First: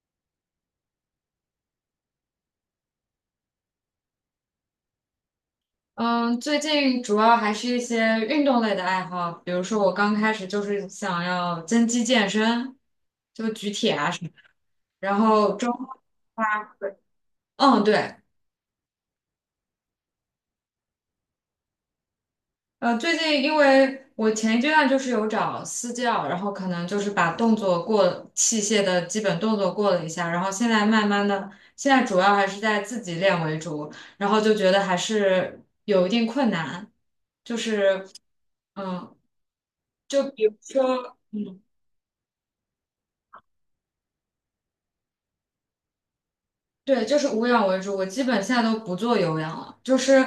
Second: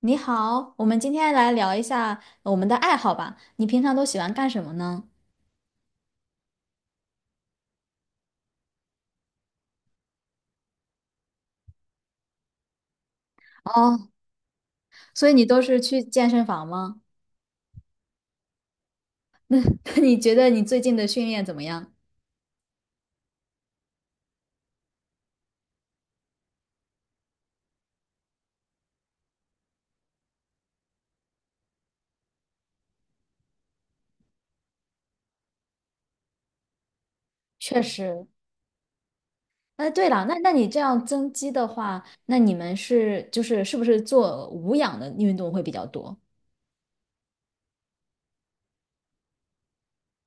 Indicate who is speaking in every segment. Speaker 1: 你好，我们今天来聊一下我们的爱好吧。你平常都喜欢干什么呢？
Speaker 2: 嗯，最近主要还是一些运动类的爱好，比如说我刚开始就是想要增肌健身，就举铁啊
Speaker 1: 哦，
Speaker 2: 什么。然
Speaker 1: 所以你
Speaker 2: 后
Speaker 1: 都
Speaker 2: 中，
Speaker 1: 是去健身房吗？
Speaker 2: 嗯，对。
Speaker 1: 你觉得你最近的训练怎么样？
Speaker 2: 最近因为我前一阶段就是有找私教，然后可能就是把动作过器械的基本动作过了一下，然后现在慢慢的，现在主要还是在自己练为主，然后就觉得还是有一定困难，就
Speaker 1: 确
Speaker 2: 是
Speaker 1: 实。
Speaker 2: 嗯，
Speaker 1: 对了，
Speaker 2: 就
Speaker 1: 那
Speaker 2: 比
Speaker 1: 那
Speaker 2: 如
Speaker 1: 你这样
Speaker 2: 说。
Speaker 1: 增肌的话，那你们是不是做无氧的运动会比较多？
Speaker 2: 对，就是无氧为主，我基本现在都不做有氧了。就是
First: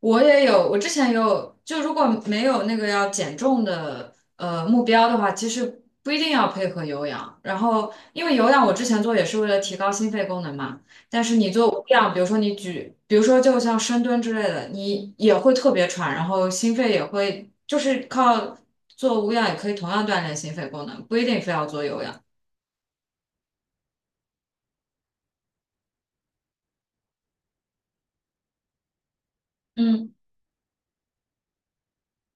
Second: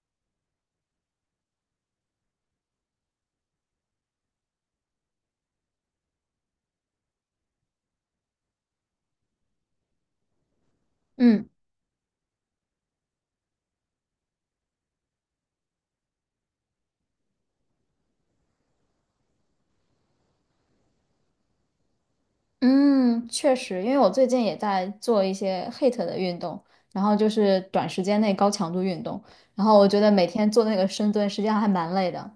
Speaker 2: 我也有，我之前也有，就如果没有那个要减重的目标的话，其实不一定要配合有氧。然后，因为有氧我之前做也是为了提高心肺功能嘛，但是
Speaker 1: 嗯
Speaker 2: 你做无氧，比如说你举，比如说就像深蹲之类的，你也会特别喘，然后心肺也会，就是靠做无氧也可以同样锻炼心肺功能，不一定非要做有氧。
Speaker 1: 嗯，确实，因为我最近也在做一些 HIIT 的运动，然后就是短时间内高强度运动，然后我觉得
Speaker 2: 嗯。
Speaker 1: 每天做那个深蹲，实际上还蛮累的。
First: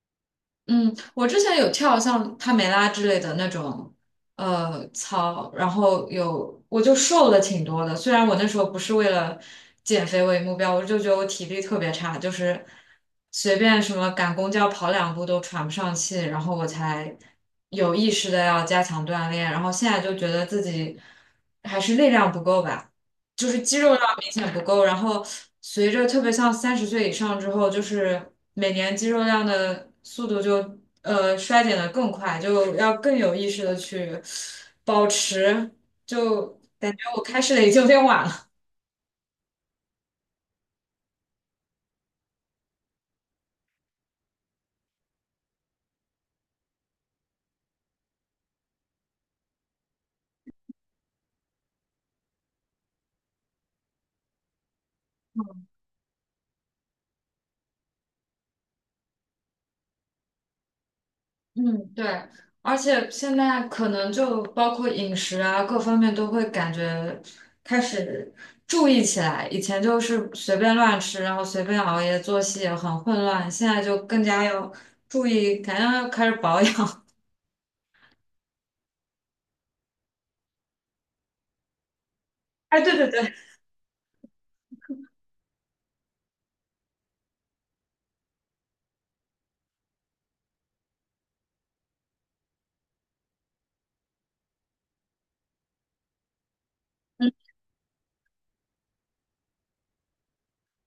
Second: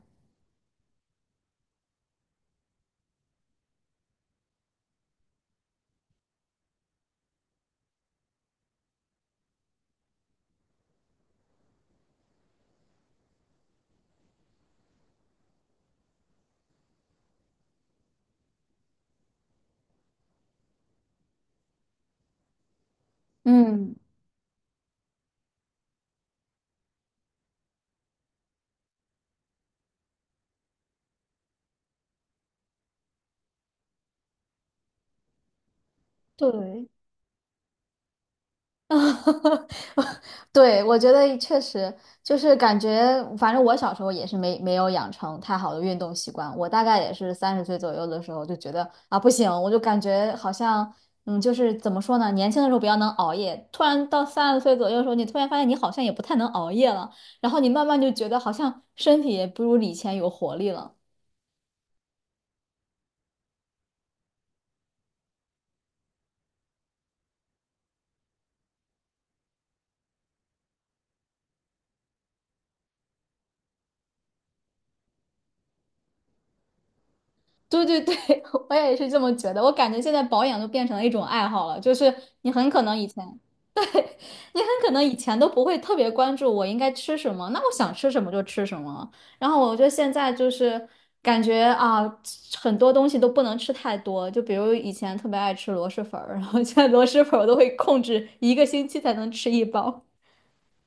Speaker 2: 嗯，我之前有跳像帕梅拉之类的那种操，然后我就瘦了挺多的。虽然我那时候不是为了减肥为目标，我就觉得我体力特别差，就是随便什么赶公交跑两步都喘不上气，然后我才有意识的要加强锻炼。然后现在就觉得自己还是力量不够吧。就是肌肉
Speaker 1: 嗯，
Speaker 2: 量明显不够，然后随着特别像30岁以上之后，就是每年肌肉量的速度就衰减的更快，就要更有意识的去保持，就
Speaker 1: 对。
Speaker 2: 感觉我开始的已经有点晚了。
Speaker 1: 啊，对，我觉得确实就是感觉，反正我小时候也是没有养成太好的运动习惯。我大概也是三十岁左右的时候就觉得啊不行，我就感觉好像就是怎么说呢，年轻的时候比较能熬夜，突然到三十岁左右的时候，你突然发现你好像也不太能熬夜了，然后你慢慢就觉得好像身体也不如以前有活力了。
Speaker 2: 嗯，对，而且现在可能就包括饮食啊，各方面都会感觉开始注意起来。以前就是随便乱吃，然后随便熬夜，作息也很混乱，现在就更加要注意，感觉要开始保养。
Speaker 1: 对对对，我也是这么觉得。我感觉现在保养都变成了一种爱好了，就是你很
Speaker 2: 哎，
Speaker 1: 可
Speaker 2: 对
Speaker 1: 能以
Speaker 2: 对对。
Speaker 1: 前。你很可能以前都不会特别关注我应该吃什么，那我想吃什么就吃什么。然后我觉得现在就是感觉啊，很多东西都不能吃太多，就比如以前特别爱吃螺蛳粉儿，然后现在螺蛳粉儿我都会控制一个星期才能吃一包。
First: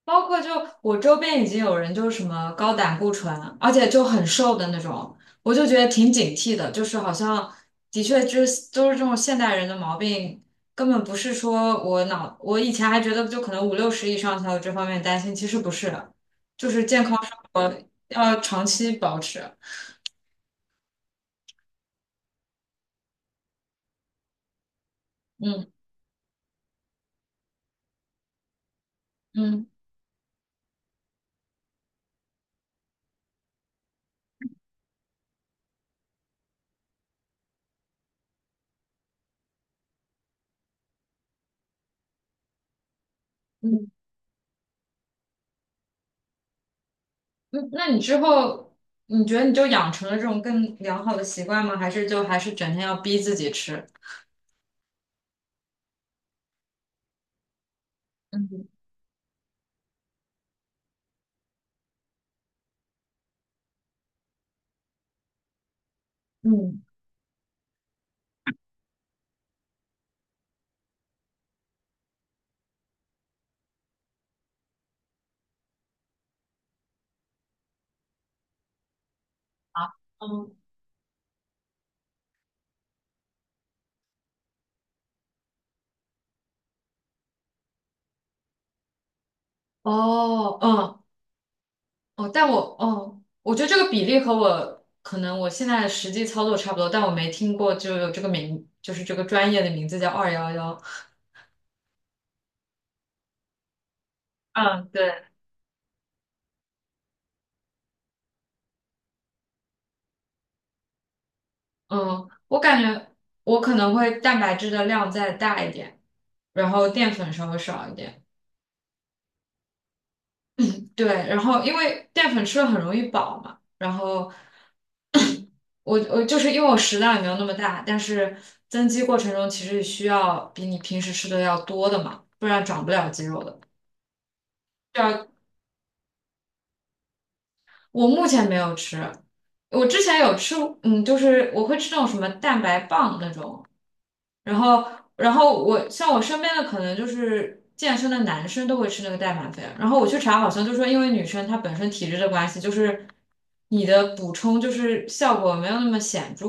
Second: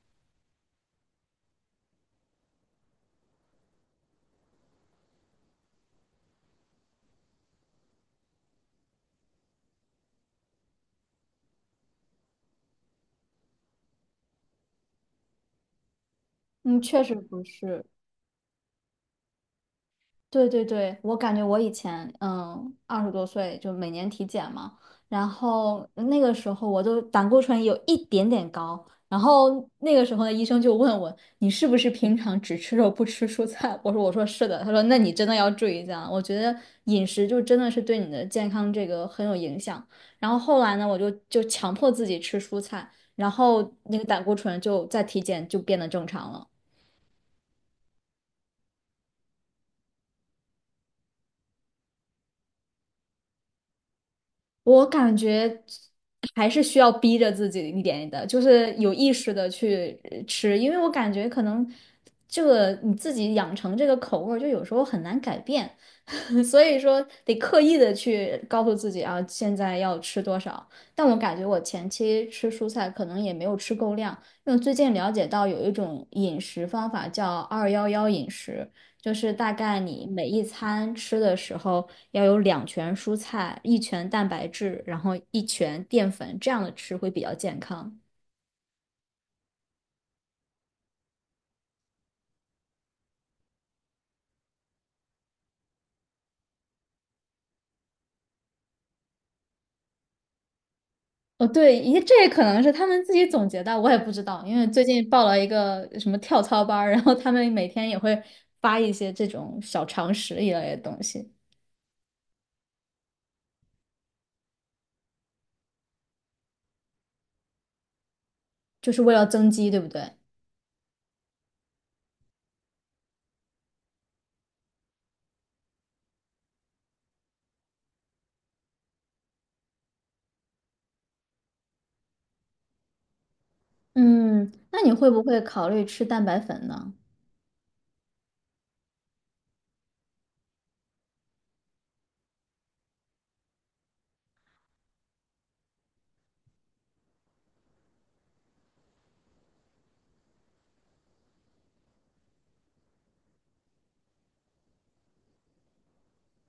Speaker 2: 包括就我周边已经有人就是什么高胆固醇，而且就很瘦的那种，我就觉得挺警惕的，就是好像的确就是都是这种现代人的毛病，根本不是说我以前还觉得就可能五六十以上才有这方面担心，其实不是，就
Speaker 1: 嗯，
Speaker 2: 是健
Speaker 1: 确
Speaker 2: 康
Speaker 1: 实
Speaker 2: 生
Speaker 1: 不
Speaker 2: 活
Speaker 1: 是。
Speaker 2: 要长期保持。
Speaker 1: 对对对，我感觉我以前二十多岁就每年体检嘛，然
Speaker 2: 嗯
Speaker 1: 后那个时候我都胆固醇有一点点高，然
Speaker 2: 嗯
Speaker 1: 后那个时候的医生就问我你是不是平常只吃肉不吃蔬菜？我说是的，他说那你真的要注意一下，我觉得饮食就真的是对你的健康这个很有影响。然后后来呢，我就强迫自己吃蔬菜，然后
Speaker 2: 嗯
Speaker 1: 那个胆固醇就在体检就变得正常了。
Speaker 2: 嗯。那你之后你觉得你就养成了这种更良好的习惯吗？还是就还是整天要逼自己吃？
Speaker 1: 我感觉还是需要逼着自己一点的，就
Speaker 2: 嗯
Speaker 1: 是有意识的去吃，因为我感觉可能这个你自己养成这个口味儿就有时候很难改变，所以
Speaker 2: 嗯。
Speaker 1: 说得刻意的去告诉自己啊，现在要吃多少。但我感觉我前期吃蔬菜可能也没有吃够量，因为最近了解到有一种饮食方法叫“二幺幺饮食”，就是大概你每一
Speaker 2: 嗯
Speaker 1: 餐吃的时候要有两拳蔬菜，一拳蛋白质，然后一拳淀粉，这样的吃会比较健康。
Speaker 2: 哦，嗯，哦，但我，哦，我觉得这个比例和我可能我现在实际操作差不多，但我没听过就有这个名，就是这个专业的名字叫211。
Speaker 1: 哦，对，咦，这也可能是他们自己总结的，我也不知道，因为最
Speaker 2: 嗯，
Speaker 1: 近
Speaker 2: 对，
Speaker 1: 报了一个什么跳操班儿然后他们每天也会发一些这种小常识一类的东西，
Speaker 2: 嗯，我感觉我可能会蛋白质的量再大一点，然后淀粉稍微少一点。
Speaker 1: 就是为了增肌，对不对？
Speaker 2: 对，然后因为淀粉吃了很容易饱嘛，然后我就是因为我食量也没有那么大，但是增肌过程中其实需要比你平时吃的要多的嘛，不然长不了肌肉的。
Speaker 1: 嗯，那你会不
Speaker 2: 要。
Speaker 1: 会考虑吃蛋白粉呢？
Speaker 2: 我目前没有吃，我之前有吃，就是我会吃那种什么蛋白棒那种，然后，然后，我像我身边的可能就是健身的男生都会吃那个代满粉，然后我去查好像就说因为女生她本身体质的关系，就是你的补充就是效果没有那么显著，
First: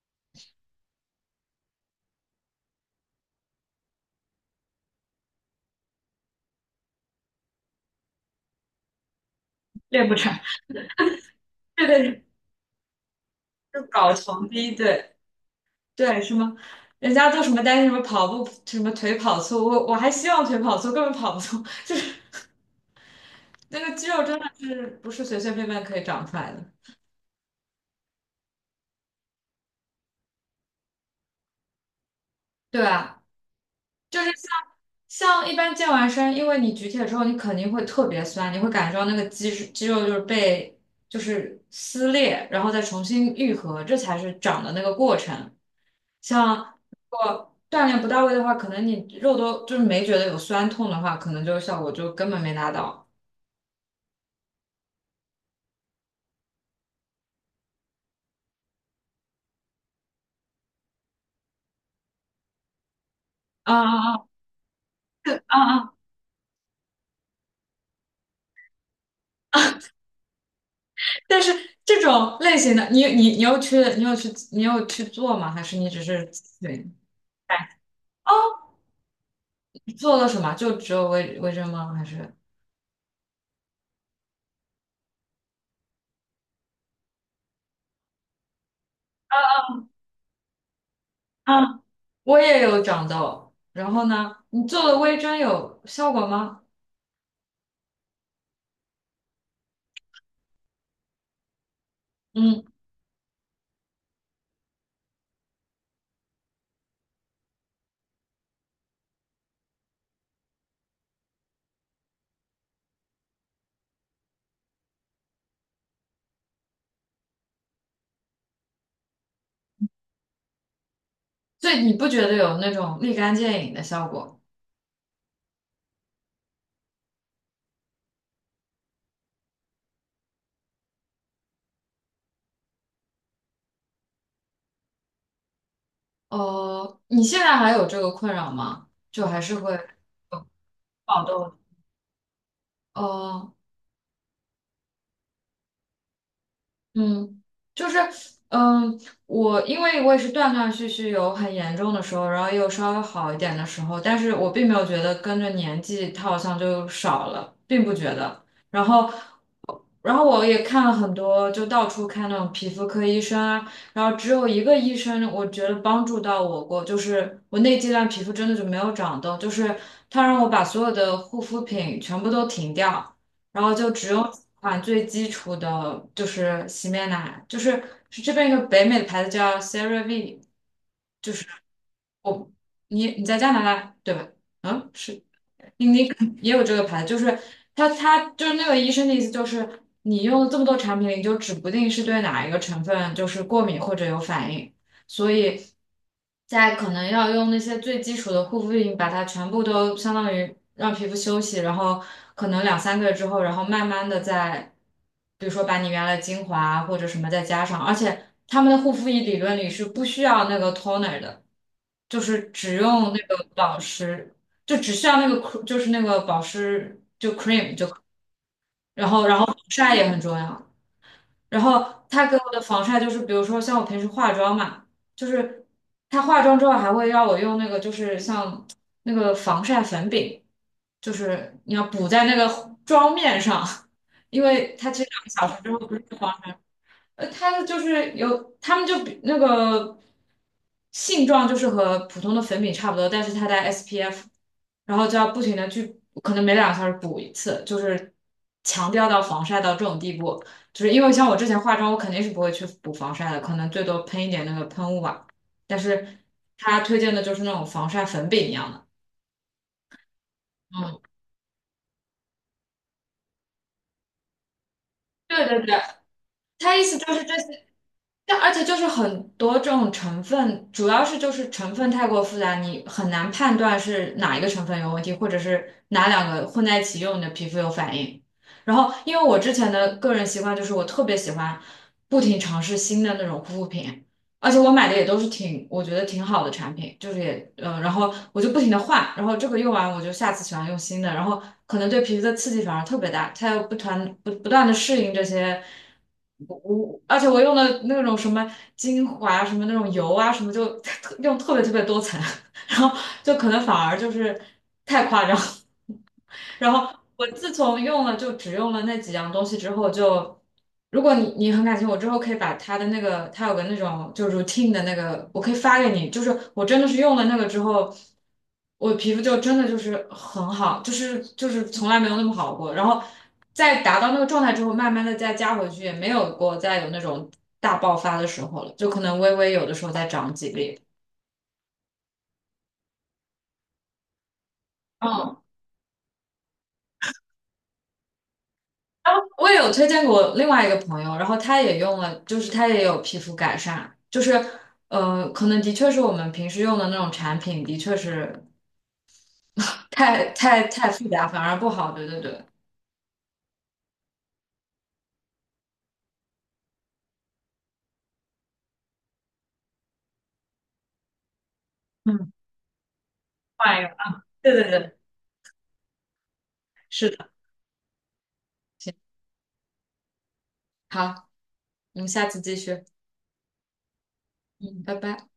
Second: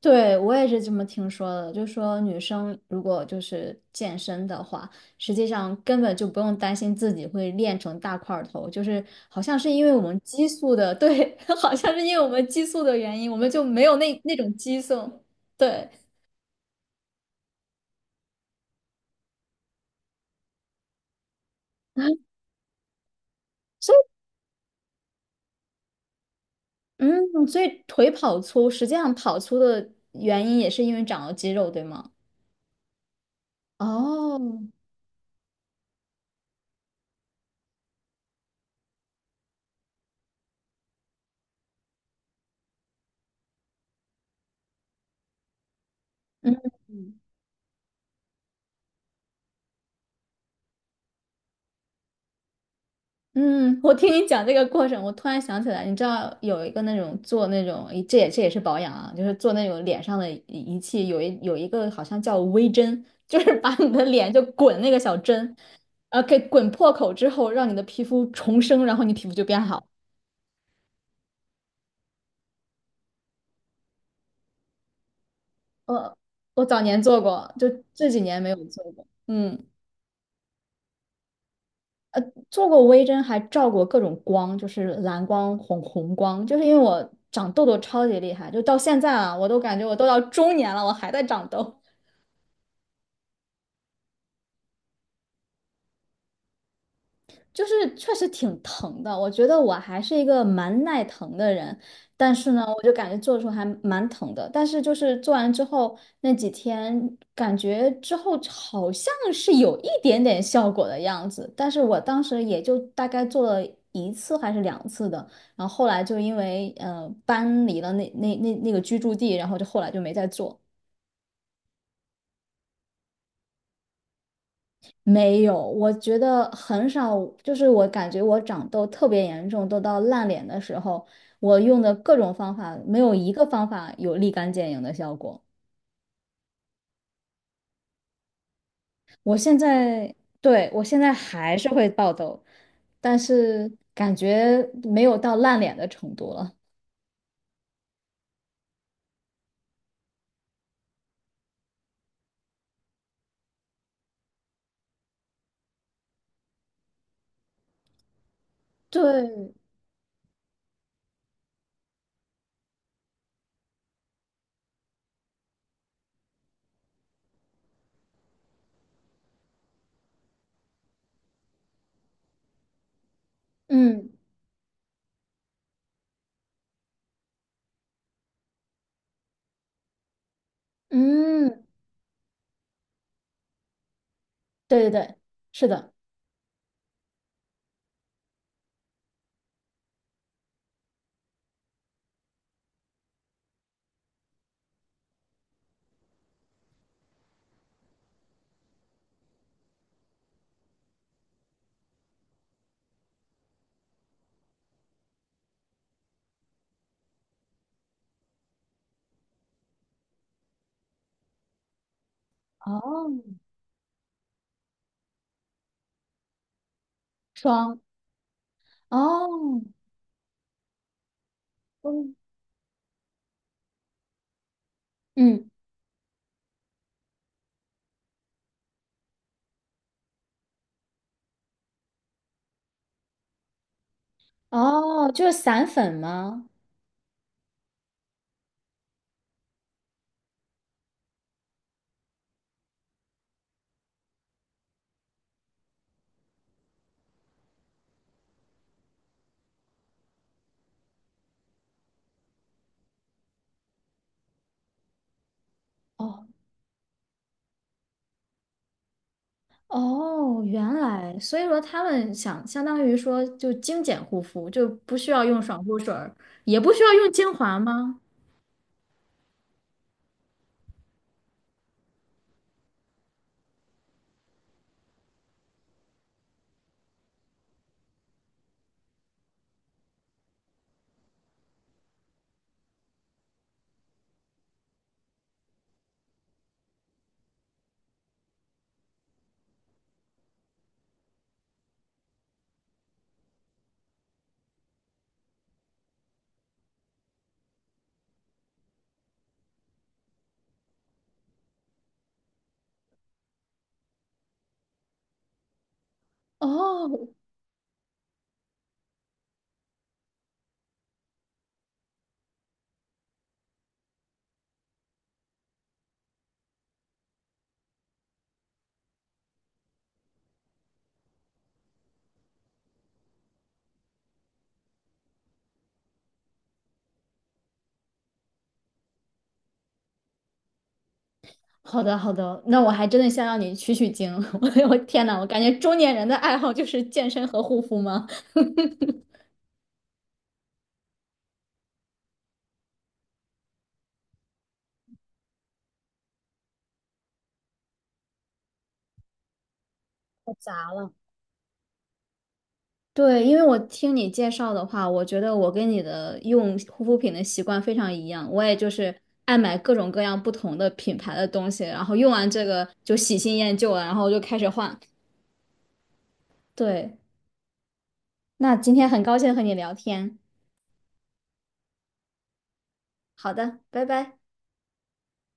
Speaker 1: 对，我也是这么听说的，就说女生如果就是健身的话，实际上根本就不用担心自己会练成大块儿头，就是好像是因为我
Speaker 2: 练不
Speaker 1: 们
Speaker 2: 成。
Speaker 1: 激素的，对，好
Speaker 2: 对
Speaker 1: 像
Speaker 2: 对
Speaker 1: 是因为
Speaker 2: 对，
Speaker 1: 我们激素的原因，我们就
Speaker 2: 就
Speaker 1: 没有
Speaker 2: 搞
Speaker 1: 那那
Speaker 2: 穷
Speaker 1: 种
Speaker 2: 逼，
Speaker 1: 激
Speaker 2: 对
Speaker 1: 素，对，
Speaker 2: 对，什么人家都什么担心什么跑步什么腿跑粗，我还希望腿跑粗，根本跑不粗。
Speaker 1: 啊
Speaker 2: 那个
Speaker 1: 所以
Speaker 2: 肌肉真的是不是随随便便可以长出来的。
Speaker 1: 嗯，所以腿跑粗，实际上跑粗的原因也是因为长了肌肉，对吗？
Speaker 2: 对啊，就是
Speaker 1: 哦，
Speaker 2: 像一般健完身，因为你举铁之后，你肯定会特别酸，你会感觉到那个肌肉就是被就是撕裂，然后再重新愈合，这才是长的那个过程。像
Speaker 1: 嗯。
Speaker 2: 如果锻炼不到位的话，可能你肉都就是没觉得有酸痛的话，可能就效果就根本没达到。
Speaker 1: 嗯，我听你讲这个过程，我突然想起来，你知道有一个那种做那种，这也是保养啊，就是做那种脸上的仪器，有一个好像叫微针，就是
Speaker 2: 啊
Speaker 1: 把你的
Speaker 2: 啊啊
Speaker 1: 脸就滚那个小针，
Speaker 2: 啊啊！
Speaker 1: 给滚破口之后，让你的皮肤重生，然后你皮肤就变好。
Speaker 2: 但是这种类型的，你有去做吗？还是你只
Speaker 1: 呃，
Speaker 2: 是
Speaker 1: 我
Speaker 2: 对？
Speaker 1: 早
Speaker 2: 询？
Speaker 1: 年做过，就这几年没有
Speaker 2: 哦，
Speaker 1: 做过。嗯。
Speaker 2: 你做了什么？就只有微针吗？还是
Speaker 1: 做过微针，还照过各种光，就是蓝光、红光，就是因为我长痘痘超级厉害，就到现在啊，我都感觉我都到中年了，我还在长痘。
Speaker 2: 啊，我也有长痘？然后呢？你做了微针有效果吗？
Speaker 1: 就是确实挺疼的。我觉得我还是一个蛮耐疼的人，但是
Speaker 2: 嗯，
Speaker 1: 呢，我就感觉做的时候还蛮疼的。但是就是做完之后那几天，感觉之后好像是有一点点效果的样子。但是我当时也就大概做了一次还是两次的，然后后来就因为搬离了那个居住地，然后就后来就没再做。
Speaker 2: 所以你不觉得有那种立竿见影的效果？
Speaker 1: 没有，我觉得很少，就是我感觉我长痘特别严重，都到烂脸的时候，我用的各种方法，没有一个方法有立竿见影的效果。
Speaker 2: 哦，你现在还有这个困扰吗？就
Speaker 1: 我
Speaker 2: 还是
Speaker 1: 现
Speaker 2: 会
Speaker 1: 在，对，我现在
Speaker 2: 爆
Speaker 1: 还
Speaker 2: 痘？
Speaker 1: 是会爆痘，但
Speaker 2: 哦，
Speaker 1: 是感觉没有到烂脸的程度了。
Speaker 2: 嗯，就是，嗯，我因为我也是断断续续有很严重的时候，然后又稍微好一点的时候，但是我并没有觉得跟着年纪它好像就少了，并不觉得。然后，
Speaker 1: 对，
Speaker 2: 然后我也看了很多，就到处看那种皮肤科医生啊，然后只有一个医生我觉得帮助到我过，就是我那阶段皮肤真的就没有长痘，就是他让我把所有的护肤品全部都停掉。然 后就只
Speaker 1: 嗯
Speaker 2: 用几款最基础的，就是洗面奶，就是这边一个北美的牌子叫 Serave。
Speaker 1: 嗯，
Speaker 2: 我你在加拿大对吧？嗯，
Speaker 1: 对对对，
Speaker 2: 是。
Speaker 1: 是
Speaker 2: 你
Speaker 1: 的，
Speaker 2: 你也有这个牌子，就是他就是那个医生的意思就是，你用了这么多产品，你就指不定是对哪一个成分就是过敏或者有反应，所以在可能要用那些最基础的护肤品，把它全部都相当于让皮肤休息，然后可能两三个月之后，然后慢慢的再，比如说把你原来的精华啊或者什么再加上，而且他们的护肤仪理论里是不需要那个 toner 的，就是只
Speaker 1: 哦，
Speaker 2: 用那个保湿。就只需要那个 就是那个保湿，
Speaker 1: 霜，
Speaker 2: 然后防
Speaker 1: 哦，
Speaker 2: 晒也很重要。然后
Speaker 1: 嗯
Speaker 2: 他给我的防晒就是，比如说像我平时化妆嘛，就
Speaker 1: 嗯，
Speaker 2: 是他化妆之后还会让我用那个就是像那个防晒粉饼，就是你要补在那个妆面上。因为他其实
Speaker 1: 哦，
Speaker 2: 两
Speaker 1: 就
Speaker 2: 个
Speaker 1: 是
Speaker 2: 小时
Speaker 1: 散
Speaker 2: 之后不
Speaker 1: 粉
Speaker 2: 是
Speaker 1: 吗？
Speaker 2: 它的就是有，他们就比那个性状就是和普通的粉饼差不多，但是它带 SPF，然后就要不停的去，可能每两个小时补一次，就是强调到防晒到这种地步，就是因为像我之前化妆，我肯定是不会去补防晒的，可能最多喷一点那个喷雾吧，但是
Speaker 1: 哦。
Speaker 2: 他推荐的就是那种防晒粉饼一样的。
Speaker 1: 哦，原
Speaker 2: 嗯，
Speaker 1: 来，所以说他们想相当于说就精简护肤，就不需要用
Speaker 2: 对对
Speaker 1: 爽
Speaker 2: 对，
Speaker 1: 肤水儿也不
Speaker 2: 他意
Speaker 1: 需要
Speaker 2: 思就
Speaker 1: 用
Speaker 2: 是
Speaker 1: 精
Speaker 2: 这。
Speaker 1: 华吗？
Speaker 2: 但而且就是很多这种成分，主要是就是成分太过复杂，你很难判断是哪一个成分有问题，或者是哪两个混在一起用你的皮肤有反应。然后，因为我之前的个人习惯就是我特别喜欢不停尝试新的那种护肤品，而且我买的也都是挺，我觉得挺好的产品，就是也，然后我就不停的换，然后这个用完我就下次喜欢用新的，然后可能对皮肤的刺激反而特别大，它要不团不不断的适应这些，而且我用的那种什么精华啊什么那种油啊什么就 用特别特别多层，然后就可能反而就是太夸张。然后
Speaker 1: 哦，
Speaker 2: 我自从用了就只用了那几样东西之后就。如果你很感谢我之后可以把他的那个，他有个那种就是 routine 的那个，我可以发给你。就是我真的是用了那个之后，我皮肤就真的就是很好，就是就是从来没有那么好过。然后在达到那个状态之后，慢慢的再加回去，也没有过再有那种大爆发的时候了，就可能微微有的时候再长几粒。
Speaker 1: 好的好的，那我还真的想让你取取经。我天呐，我
Speaker 2: 嗯
Speaker 1: 感觉中年人的爱好就是健身和护肤吗？
Speaker 2: 然后我也有推荐给我另外一个朋友，然后他也用了，就是他也有皮肤改善，就是可能的确是我们平时用的那种产品，的确是太
Speaker 1: 太
Speaker 2: 太
Speaker 1: 杂
Speaker 2: 太
Speaker 1: 了。
Speaker 2: 复杂，反而不好。对对对，
Speaker 1: 对，因为我听你介绍的话，我觉得我跟你的用护肤品的习惯非常一样，我也就是爱买各种各样不同的品牌的东西，然后用完
Speaker 2: 嗯，
Speaker 1: 这个就喜新厌旧
Speaker 2: 换一
Speaker 1: 了，
Speaker 2: 个，
Speaker 1: 然后就开始
Speaker 2: 对对
Speaker 1: 换。
Speaker 2: 对，
Speaker 1: 对，那今天
Speaker 2: 行，
Speaker 1: 很高兴和你聊天。
Speaker 2: 好，我们下次继续，
Speaker 1: 好的，拜拜。
Speaker 2: 嗯，拜拜。